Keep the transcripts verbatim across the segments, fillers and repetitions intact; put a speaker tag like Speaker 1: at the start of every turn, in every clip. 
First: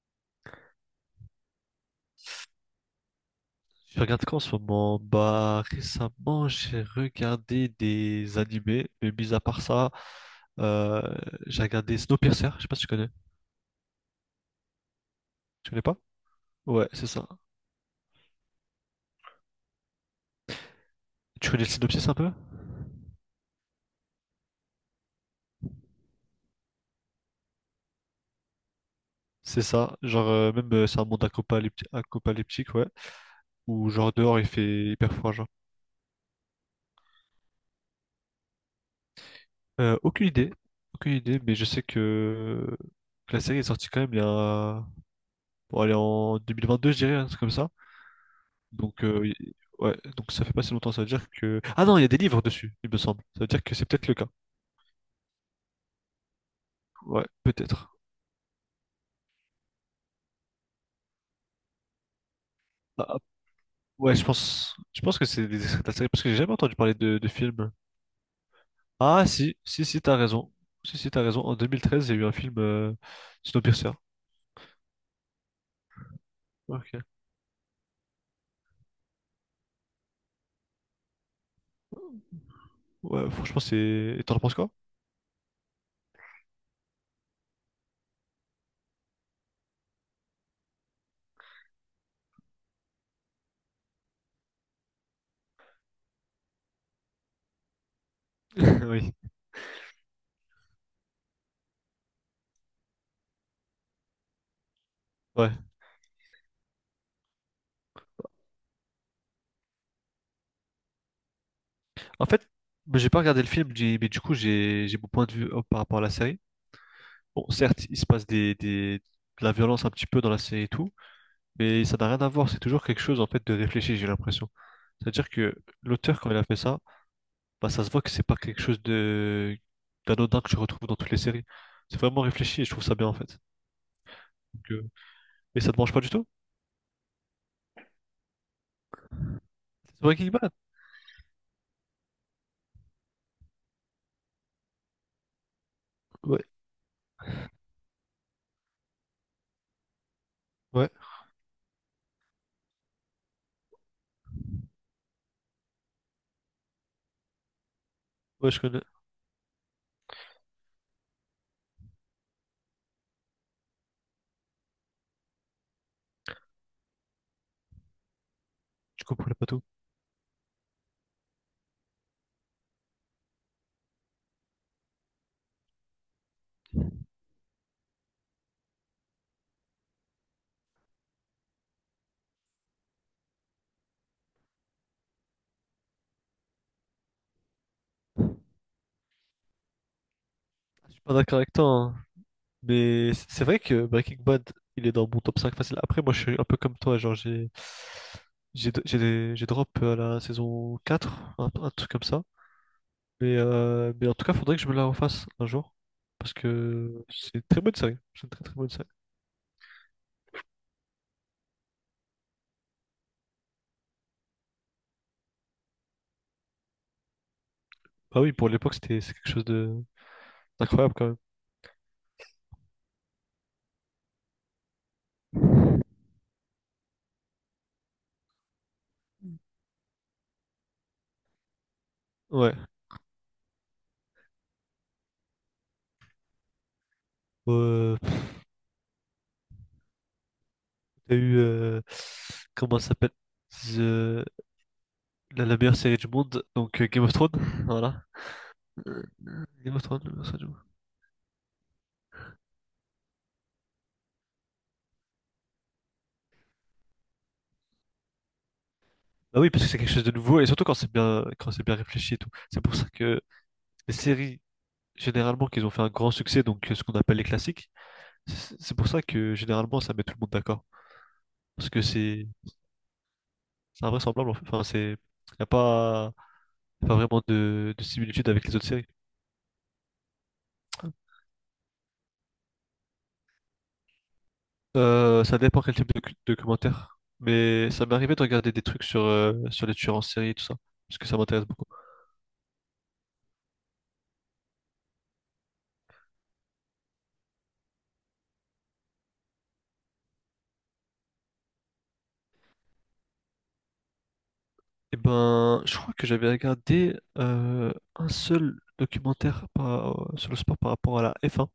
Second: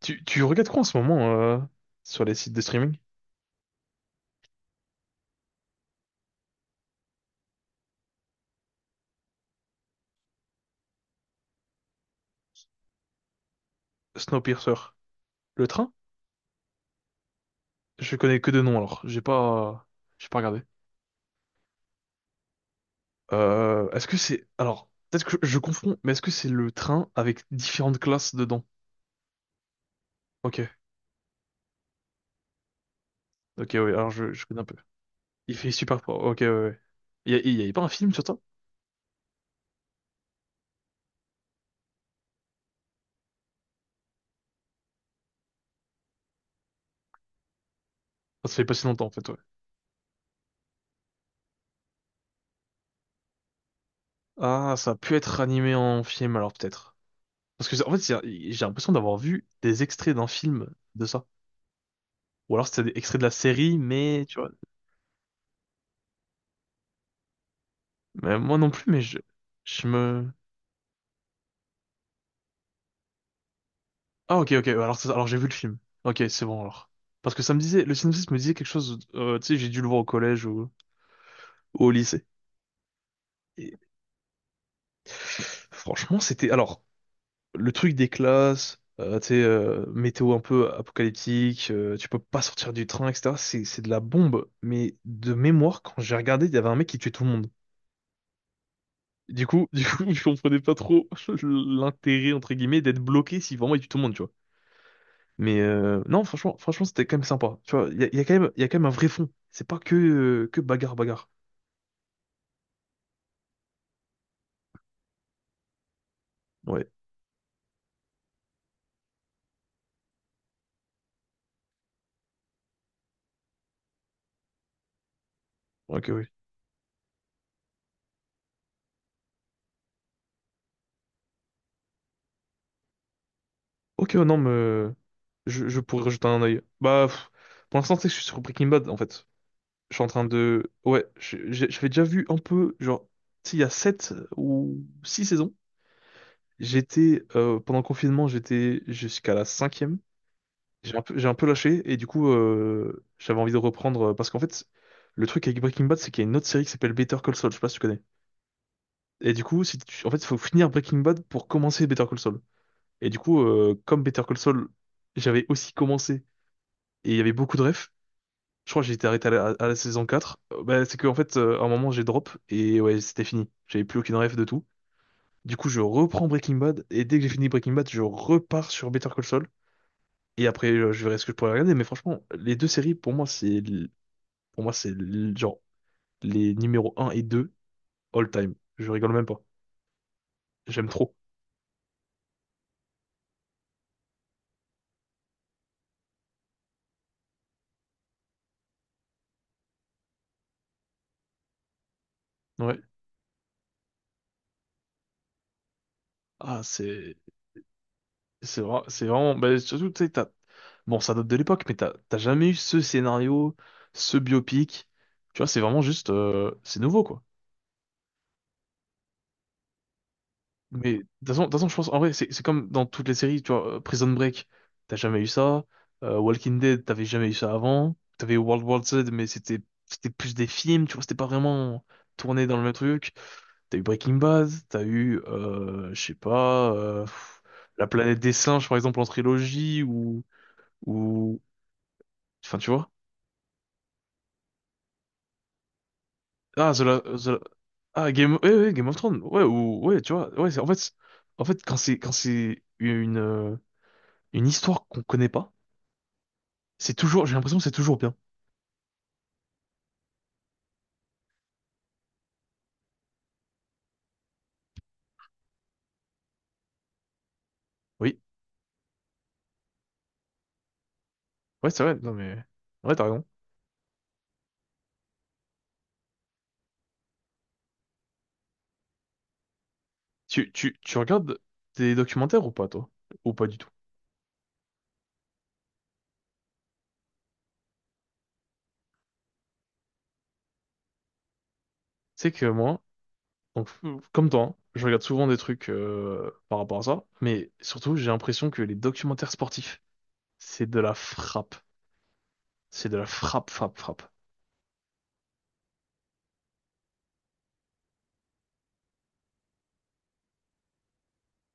Speaker 1: Tu, tu regardes quoi en ce moment euh, sur les sites de streaming?
Speaker 2: Je regarde quoi en ce moment? Bah, récemment, j'ai regardé des animés, mais mis à part ça, euh, j'ai regardé Snowpiercer. Je sais pas si tu connais.
Speaker 1: Snowpiercer. Le
Speaker 2: Tu connais
Speaker 1: train?
Speaker 2: pas? Ouais, c'est ça.
Speaker 1: Je connais que de nom alors. J'ai pas, j'ai pas regardé.
Speaker 2: Tu connais le synopsis un peu?
Speaker 1: Euh, est-ce que c'est... Alors, peut-être que je, je confonds, mais est-ce que c'est le train avec différentes classes dedans?
Speaker 2: C'est ça. Genre, euh, même,
Speaker 1: Ok.
Speaker 2: euh, c'est un monde apocalypti- apocalyptique, ouais.
Speaker 1: Ok, oui,
Speaker 2: Où,
Speaker 1: alors
Speaker 2: genre,
Speaker 1: je,
Speaker 2: dehors, il
Speaker 1: je connais un peu.
Speaker 2: fait hyper froid, genre.
Speaker 1: Il fait super froid. Ok, ouais, ouais. Il y a, il y avait pas un film sur ça?
Speaker 2: Euh, aucune idée. Aucune idée, mais je sais que, que la série est sortie quand même il y a. Bon, elle est en deux mille vingt-deux, je dirais, un truc comme ça.
Speaker 1: Ah, ça fait pas si
Speaker 2: Donc,
Speaker 1: longtemps en fait,
Speaker 2: euh, y-
Speaker 1: ouais.
Speaker 2: ouais, donc ça fait pas si longtemps, ça veut dire que... Ah non, il y a des livres dessus, il me semble. Ça veut dire que c'est peut-être le cas.
Speaker 1: Ah, ça a pu être animé en film alors peut-être.
Speaker 2: Ouais,
Speaker 1: Parce que c'est- en
Speaker 2: peut-être.
Speaker 1: fait, c'est- j'ai l'impression d'avoir vu des extraits d'un film de ça. Ou alors c'était des
Speaker 2: Ah,
Speaker 1: extraits de la série,
Speaker 2: ouais, je
Speaker 1: mais tu vois.
Speaker 2: pense, je pense que c'est des extraits de la série, parce que j'ai jamais entendu parler de, de film.
Speaker 1: Mais moi non plus, mais je,
Speaker 2: Ah si, si,
Speaker 1: je
Speaker 2: si, t'as
Speaker 1: me...
Speaker 2: raison. Si, si, t'as raison. En deux mille treize, il y a eu un film, euh, Snowpiercer.
Speaker 1: Ah, ok, ok, alors, ça- alors j'ai vu le film. Ok, c'est bon alors.
Speaker 2: Ok.
Speaker 1: Parce que ça me disait, le synopsis me disait quelque chose, euh, tu sais, j'ai dû le voir au collège ou, ou au lycée.
Speaker 2: Ouais, franchement,
Speaker 1: Et
Speaker 2: c'est... Et t'en penses quoi?
Speaker 1: franchement, c'était... Alors, le truc des classes, euh, tu sais, euh, météo un peu apocalyptique, euh, tu peux pas sortir du train, et cetera. C'est, c'est de la bombe. Mais de mémoire, quand j'ai regardé, il y avait un mec qui tuait tout le monde.
Speaker 2: Oui.
Speaker 1: Du coup, du coup, je comprenais pas trop l'intérêt, entre guillemets, d'être bloqué si vraiment il tue tout le monde.
Speaker 2: Ouais.
Speaker 1: Mais euh, non, franchement, franchement, c'était quand même sympa. Tu vois, il y a, il y a quand même, il y a quand même un vrai fond. C'est pas que, euh, que bagarre, bagarre.
Speaker 2: En fait, bah, j'ai pas regardé le film, j'ai- mais du coup, j'ai j'ai mon point de vue euh, par rapport à la série.
Speaker 1: Ouais,
Speaker 2: Bon, certes, il se passe des, des, de la violence un petit peu dans la série et tout, mais ça n'a rien à voir. C'est toujours quelque chose, en fait, de réfléchi, j'ai l'impression. C'est-à-dire que
Speaker 1: ok,
Speaker 2: l'auteur, quand
Speaker 1: oui.
Speaker 2: il a fait ça, bah, ça se voit que c'est pas quelque chose de d'anodin que je retrouve dans toutes les séries. C'est vraiment réfléchi et je trouve ça bien, en fait.
Speaker 1: Ok, ouais, non, mais
Speaker 2: Donc, euh,
Speaker 1: euh,
Speaker 2: Et
Speaker 1: je,
Speaker 2: ça te
Speaker 1: je
Speaker 2: mange pas
Speaker 1: pourrais
Speaker 2: du
Speaker 1: jeter
Speaker 2: tout?
Speaker 1: un œil. Bah, pff, pour l'instant, tu sais que je suis sur Breaking Bad, en fait. Je
Speaker 2: C'est
Speaker 1: suis en train
Speaker 2: Breaking Bad?
Speaker 1: de... Ouais, je- j'ai- j'avais déjà vu un peu, genre, tu sais, il y a sept ou six saisons.
Speaker 2: Ouais,
Speaker 1: J'étais, euh, pendant le confinement, j'étais jusqu'à la cinquième.
Speaker 2: ouais,
Speaker 1: J'ai un peu, j'ai un peu lâché, et du coup, euh, j'avais envie de reprendre, euh, parce qu'en fait, le truc avec Breaking Bad, c'est qu'il y a une autre série qui s'appelle Better Call Saul, je sais pas si tu connais.
Speaker 2: ouais, je connais.
Speaker 1: Et du coup, si tu- en fait, il faut finir Breaking Bad pour commencer Better Call Saul. Et du coup, euh, comme Better Call Saul, j'avais aussi commencé et il y avait beaucoup de refs. Je crois que j'ai
Speaker 2: Je
Speaker 1: été arrêté à
Speaker 2: comprenais
Speaker 1: la,
Speaker 2: pas tout.
Speaker 1: à la saison quatre. Euh, bah, c'est que en fait, euh, à un moment, j'ai drop et ouais, c'était fini. J'avais plus aucune ref de tout. Du coup, je reprends Breaking Bad et dès que j'ai fini Breaking Bad, je repars sur Better Call Saul. Et après, euh, je verrai ce que je pourrais regarder. Mais franchement, les deux séries, pour moi, c'est l- pour moi, c'est l- genre les numéros un et deux all time. Je rigole même pas. J'aime
Speaker 2: Je suis
Speaker 1: trop.
Speaker 2: pas d'accord avec toi, hein. Mais c- c'est vrai que Breaking Bad, il est dans mon top cinq facile. Après, moi, je suis un peu comme toi, genre, j'ai j'ai j'ai j'ai drop euh, à la saison quatre, un, un truc comme ça.
Speaker 1: Ouais.
Speaker 2: Mais, euh, mais en tout cas, faudrait que je me la refasse un jour. Parce
Speaker 1: Ah,
Speaker 2: que
Speaker 1: c'est
Speaker 2: c'est une très bonne série. C'est une très très
Speaker 1: C'est
Speaker 2: bonne
Speaker 1: vrai,
Speaker 2: série.
Speaker 1: c'est vraiment. Bah, surtout, tu sais, t'as- Bon, ça date de l'époque, mais t'as t'as jamais eu ce scénario, ce biopic. Tu vois, c'est vraiment juste. Euh, c'est nouveau, quoi.
Speaker 2: Bah oui, pour l'époque, c'était c'est quelque chose de d'incroyable
Speaker 1: Mais de
Speaker 2: quand même.
Speaker 1: toute façon, de toute façon, je pense, en vrai, c'est c'est comme dans toutes les séries, tu vois, euh, Prison Break, t'as jamais eu ça. Euh, Walking Dead, t'avais jamais eu ça avant. T'avais World War Z, mais c'était c'était plus des films, tu vois, c'était pas vraiment tourné
Speaker 2: Ouais.
Speaker 1: dans le même truc. T'as eu Breaking Bad, t'as eu, euh, je sais pas, euh, pff,
Speaker 2: Bon,
Speaker 1: La
Speaker 2: Euh,
Speaker 1: planète des singes, par exemple, en trilogie, ou.
Speaker 2: t'as eu
Speaker 1: ou...
Speaker 2: euh,
Speaker 1: Enfin, tu
Speaker 2: comment ça
Speaker 1: vois.
Speaker 2: s'appelle? The- La, la meilleure série du monde,
Speaker 1: Ah,
Speaker 2: donc
Speaker 1: The
Speaker 2: euh,
Speaker 1: La-
Speaker 2: Game of
Speaker 1: The
Speaker 2: Thrones,
Speaker 1: La-
Speaker 2: voilà.
Speaker 1: Ah, Game... Ouais, ouais, Game of Thrones. Ouais,
Speaker 2: Game of
Speaker 1: ou... ouais,
Speaker 2: Thrones,
Speaker 1: tu
Speaker 2: euh,
Speaker 1: vois.
Speaker 2: ça,
Speaker 1: Ouais,
Speaker 2: j'avoue.
Speaker 1: c'est- en fait, c'est- en fait, quand c'est quand c'est une, euh, une histoire qu'on connaît pas, c'est toujours... J'ai l'impression que c'est toujours bien.
Speaker 2: Bah oui, parce que c'est quelque chose de nouveau, et surtout quand c'est bien, quand c'est bien réfléchi et tout. C'est pour ça que les séries, généralement, qu'ils ont fait un grand succès, donc euh, ce qu'on appelle les classiques,
Speaker 1: Oui.
Speaker 2: c'est c'est pour ça que généralement ça met tout le monde d'accord.
Speaker 1: Ouais,
Speaker 2: Parce que
Speaker 1: c'est vrai. Non,
Speaker 2: c'est
Speaker 1: mais... Ouais, t'as raison.
Speaker 2: c'est invraisemblable, en fait. Enfin, c'est, y a pas, y a pas vraiment de, de similitude avec les autres séries.
Speaker 1: Tu, tu, tu regardes des documentaires ou pas, toi? Ou pas du tout?
Speaker 2: Euh, ça dépend quel type de cu- documentaire, mais ça m'est arrivé de regarder des trucs sur, euh, sur les tueurs en série et tout ça, parce que ça m'intéresse beaucoup.
Speaker 1: C'est que moi, donc, comme toi, hein, je regarde souvent des trucs euh, par rapport à ça, mais surtout, j'ai l'impression que les documentaires sportifs, c'est de la frappe. C'est de la frappe, frappe, frappe.
Speaker 2: Eh ben, je crois que j'avais regardé euh, un seul documentaire par- euh, sur le sport par rapport à la f un.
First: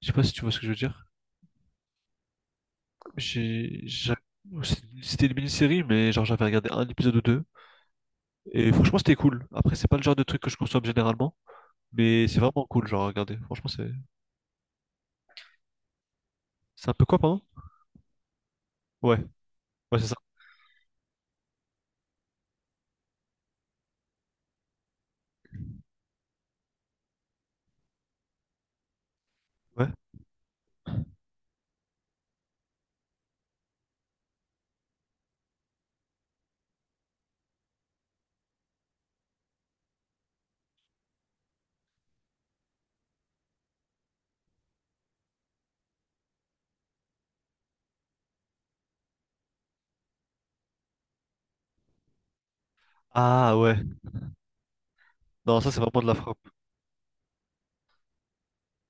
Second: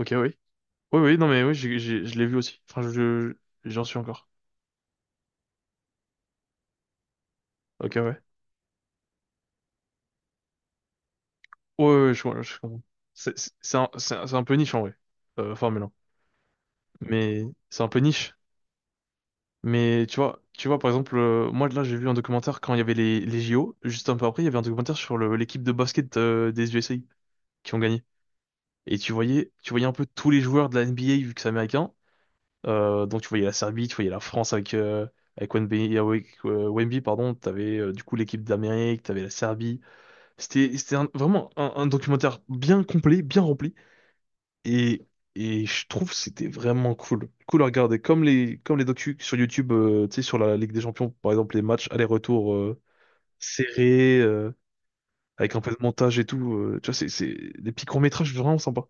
Speaker 2: Je sais pas si
Speaker 1: oui.
Speaker 2: tu vois ce que je veux
Speaker 1: Oui,
Speaker 2: dire.
Speaker 1: oui, non, mais oui, j'ai, j'ai- je l'ai vu aussi. Enfin, je, je-
Speaker 2: J'ai,
Speaker 1: j'en suis
Speaker 2: j'a-
Speaker 1: encore.
Speaker 2: c'est- c'était une mini-série, mais genre j'avais regardé un épisode ou deux.
Speaker 1: Ok, ouais. Ouais,
Speaker 2: Et franchement, c'était cool. Après, c'est pas le genre de truc que je consomme généralement,
Speaker 1: ouais, ouais, je,
Speaker 2: mais c'est
Speaker 1: ouais, je
Speaker 2: vraiment
Speaker 1: comprends.
Speaker 2: cool, genre à regarder.
Speaker 1: C'est c'est-
Speaker 2: Franchement,
Speaker 1: c'est un,
Speaker 2: c'est,
Speaker 1: c'est un, c'est un peu niche, en vrai, euh, Formule un.
Speaker 2: c'est un peu quoi, pardon?
Speaker 1: Mais c'est un peu niche.
Speaker 2: Ouais, ouais,
Speaker 1: Mais
Speaker 2: c'est ça.
Speaker 1: tu vois, tu vois, par exemple, euh, moi, là, j'ai vu un documentaire quand il y avait les, les J O. Juste un peu après, il y avait un documentaire sur le- l'équipe de basket euh, des U S A qui ont gagné. Et tu voyais, tu voyais
Speaker 2: Ouais.
Speaker 1: un peu tous les joueurs de la N B A, vu que c'est américain. Euh, donc, tu voyais la Serbie, tu voyais la France avec, euh, avec Wemby, avec, euh, Wemby, pardon. T'avais, euh, du coup, l'équipe d'Amérique, t'avais la Serbie. C'était, c'était un- vraiment un, un documentaire bien complet, bien rempli. Et, et je trouve que c'était vraiment cool. Cool à regarder. Comme les, comme les docus sur YouTube, euh, tu sais, sur la Ligue des Champions, par exemple, les matchs aller-retour euh,
Speaker 2: Ah ouais.
Speaker 1: serrés, euh, avec
Speaker 2: Non,
Speaker 1: un peu
Speaker 2: ça
Speaker 1: de
Speaker 2: c'est vraiment de la
Speaker 1: montage et
Speaker 2: frappe.
Speaker 1: tout. Euh, tu vois, c'est, c'est des petits courts-métrages vraiment sympas.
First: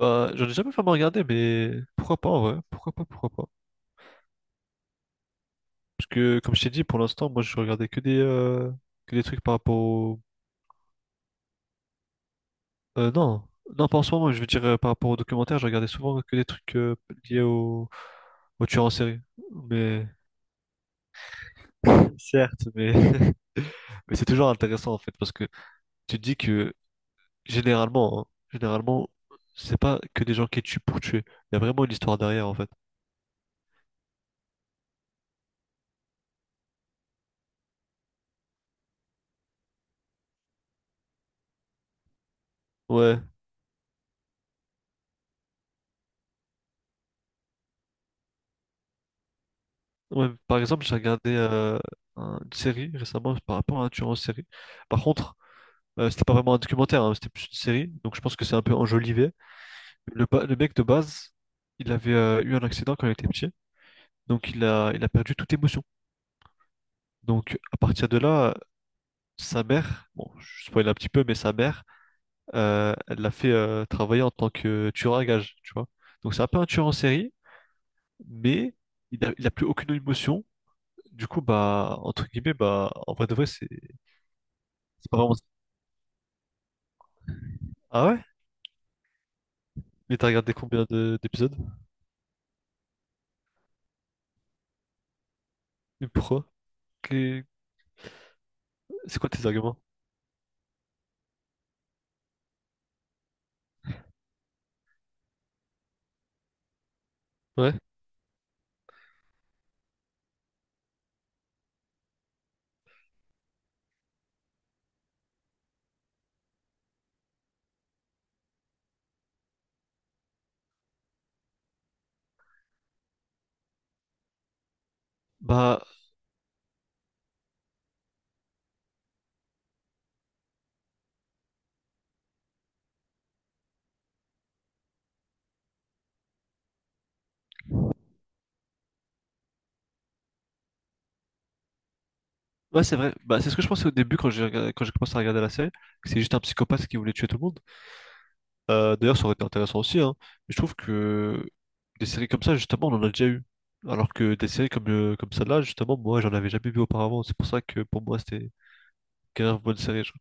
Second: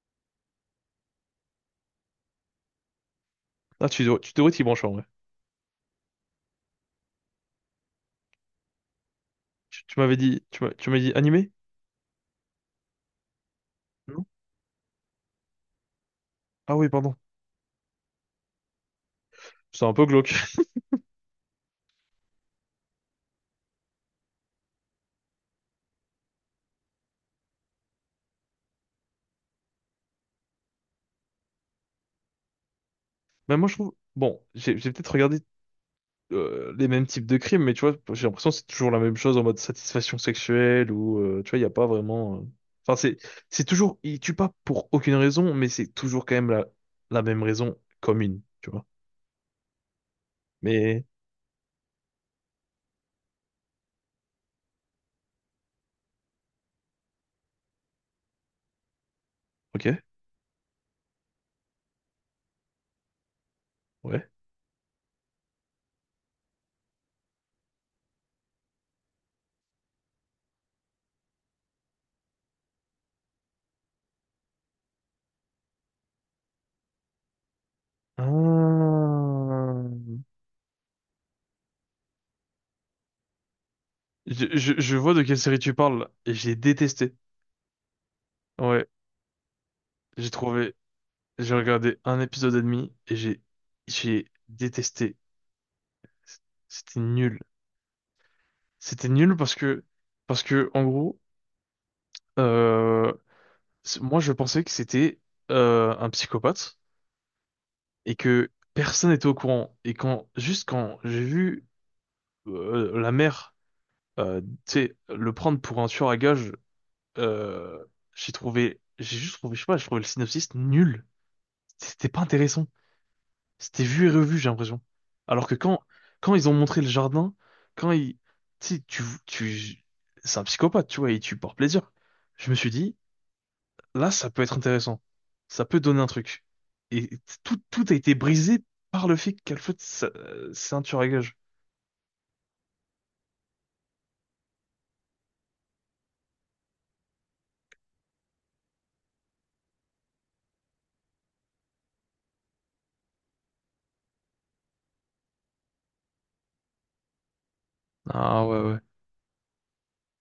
Speaker 2: Euh, j'en ai jamais vraiment regardé, mais pourquoi pas, ouais. Pourquoi pas, pourquoi pas.
Speaker 1: Ah, tu, devrais- tu devrais t'y brancher en vrai.
Speaker 2: Parce que, comme je t'ai dit, pour l'instant, moi, je regardais que des, euh, que des trucs par rapport
Speaker 1: Tu, tu m'avais
Speaker 2: au...
Speaker 1: dit, tu m'as, tu m'as dit animé?
Speaker 2: Euh, non, non, pas en ce
Speaker 1: Non?
Speaker 2: moment, je veux dire euh, par rapport aux documentaires, je regardais souvent que des
Speaker 1: Ah
Speaker 2: trucs
Speaker 1: oui,
Speaker 2: euh,
Speaker 1: pardon.
Speaker 2: liés au, au tueur en série.
Speaker 1: C'est un peu
Speaker 2: Mais,
Speaker 1: glauque.
Speaker 2: certes, mais, mais c'est toujours intéressant, en fait, parce que tu te dis que, généralement, hein, généralement, c'est pas que des gens qui tuent pour tuer. Il y a vraiment une histoire derrière, en fait.
Speaker 1: Mais moi, je trouve. Bon, j'ai j'ai peut-être regardé euh, les mêmes types de crimes, mais tu vois, j'ai l'impression que c'est toujours la même chose en mode satisfaction sexuelle ou euh, tu vois, il n'y a pas vraiment. euh, Enfin, c'est
Speaker 2: Ouais.
Speaker 1: c'est toujours, ils tuent pas pour aucune raison, mais c'est toujours quand même la, la même raison commune, tu vois.
Speaker 2: Ouais, par exemple, j'ai
Speaker 1: Mais
Speaker 2: regardé euh, un- une série récemment par rapport à un tueur en série. Par contre, euh, c'était pas vraiment un documentaire, hein, c'était plus une série, donc je pense que c'est un peu enjolivé.
Speaker 1: ok,
Speaker 2: Le, ba- le mec de base, il avait euh, eu un accident quand il était petit,
Speaker 1: ouais.
Speaker 2: donc il a, il a perdu toute émotion. Donc à partir de là, sa mère, bon, je spoil un petit peu, mais sa mère, euh, elle l'a fait euh, travailler en tant que tueur à gages, tu vois. Donc c'est un peu un tueur en série, mais
Speaker 1: Ah.
Speaker 2: il a, il a plus aucune émotion. Du coup, bah, entre guillemets, bah, en vrai de vrai, c'est
Speaker 1: Je, je, je
Speaker 2: c'est
Speaker 1: vois
Speaker 2: pas
Speaker 1: de
Speaker 2: vraiment...
Speaker 1: quelle série tu parles et j'ai détesté.
Speaker 2: Ah ouais?
Speaker 1: Ouais,
Speaker 2: Mais t'as
Speaker 1: j'ai
Speaker 2: regardé
Speaker 1: trouvé,
Speaker 2: combien de- d'épisodes?
Speaker 1: j'ai regardé un épisode et demi et j'ai j'ai détesté.
Speaker 2: Et pourquoi?
Speaker 1: C'était nul.
Speaker 2: Que-
Speaker 1: C'était
Speaker 2: C'est quoi
Speaker 1: nul
Speaker 2: tes
Speaker 1: parce
Speaker 2: arguments?
Speaker 1: que parce que en gros. Euh, c- moi, je pensais que c'était euh, un psychopathe
Speaker 2: Ouais.
Speaker 1: et que personne n'était au courant. Et quand, juste quand j'ai vu euh, la mère, euh, tu sais, le prendre pour un tueur à gages, euh, j'ai trouvé, j'ai juste trouvé, je sais pas, j'ai trouvé le synopsis nul. C'était pas intéressant. C'était vu et revu, j'ai l'impression. Alors que quand,
Speaker 2: Bah,
Speaker 1: quand ils ont montré le jardin, quand ils, tu sais, tu, tu, c'est un psychopathe, tu vois, il tue par plaisir. Je me suis dit, là, ça peut être intéressant. Ça peut donner un truc. Et tout, tout a été brisé par le fait qu'elle fasse sa- euh, c'est un tueur à gage.
Speaker 2: ouais, c'est vrai. Bah, c'est ce que je pensais au début quand j'ai regardé- quand j'ai commencé à regarder la série, que c'est juste un psychopathe qui voulait tuer tout le monde. Euh, d'ailleurs, ça aurait été intéressant aussi, hein. Mais je trouve que des séries comme ça, justement, on en a déjà eu. Alors que des séries comme, euh, comme celle-là, justement, moi, j'en avais jamais vu auparavant. C'est pour ça que pour moi, c'était
Speaker 1: Ah
Speaker 2: une
Speaker 1: ouais, ouais.
Speaker 2: grave bonne série, genre.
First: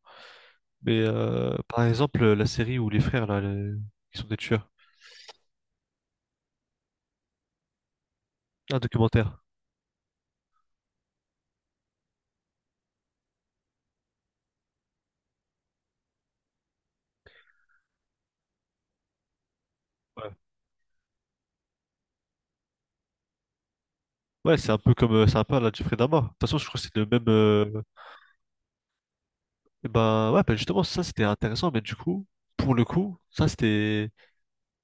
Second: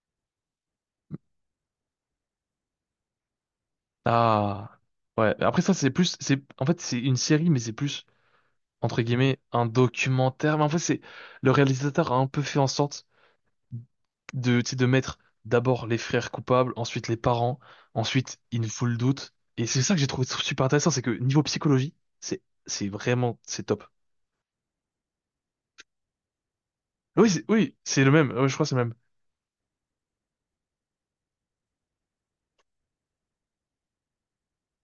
Speaker 2: Mais euh, par exemple, la série où les frères, là, les- qui sont des tueurs,
Speaker 1: Ah ouais. Après ça, c'est plus, c'est, en fait, c'est une série, mais c'est plus,
Speaker 2: un
Speaker 1: entre guillemets,
Speaker 2: documentaire.
Speaker 1: un documentaire. Mais en fait, c'est, le réalisateur a un peu fait en sorte de, tu sais, de mettre d'abord les frères coupables, ensuite les parents, ensuite il nous faut le doute. Et c'est ça que j'ai trouvé
Speaker 2: Ouais,
Speaker 1: super intéressant, c'est que niveau psychologie, c'est, c'est vraiment, c'est top.
Speaker 2: ouais, c'est un peu comme euh, c'est un peu à la Jeffrey Dahmer. De toute façon, je crois que c'est le même.
Speaker 1: Oui, c'est, oui,
Speaker 2: Euh,
Speaker 1: c'est le même. Ouais, je crois que c'est le même.
Speaker 2: eh ben ouais, ben justement, ça c'était intéressant, mais du coup, pour le coup, ça c'était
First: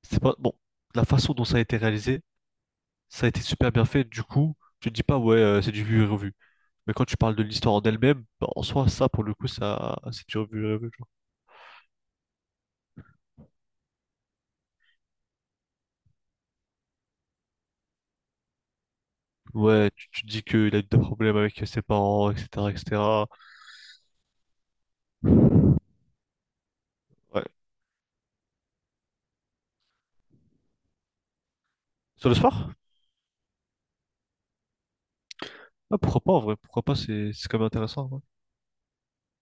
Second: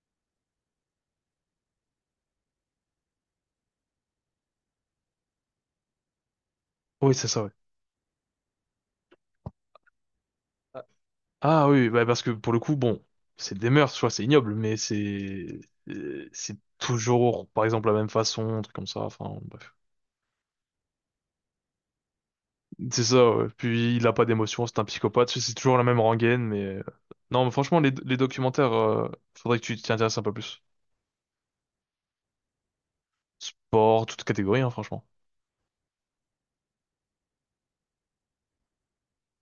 Speaker 2: c'est pas bon. La façon dont ça a été réalisé, ça a été super bien fait. Du coup, tu te dis pas ouais, euh, c'est du vu et revu. Mais quand
Speaker 1: Oui,
Speaker 2: tu
Speaker 1: c'est
Speaker 2: parles
Speaker 1: ça,
Speaker 2: de
Speaker 1: ouais.
Speaker 2: l'histoire en elle-même, bah, en soi, ça, pour le coup, ça, c'est déjà vu, euh, genre.
Speaker 1: Ah oui, bah parce que pour le coup, bon, c'est des mœurs, tu vois, c'est ignoble, mais c'est euh, c'est toujours, par exemple, la même façon, un truc comme ça, enfin, bref.
Speaker 2: Ouais, tu, tu te dis qu'il a eu des problèmes avec ses parents, et cetera,
Speaker 1: C'est
Speaker 2: et cetera.
Speaker 1: ça, ouais. Puis il a pas d'émotion, c'est un psychopathe, c'est toujours la même rengaine, mais... euh, Non,
Speaker 2: Ouais.
Speaker 1: mais franchement, les, les documentaires, euh, faudrait que tu t'y intéresses un peu plus.
Speaker 2: Sur le sport?
Speaker 1: Sport, toute catégorie, hein, franchement.
Speaker 2: Ah, pourquoi pas, en vrai, pourquoi pas, c'est c'est quand même intéressant, hein.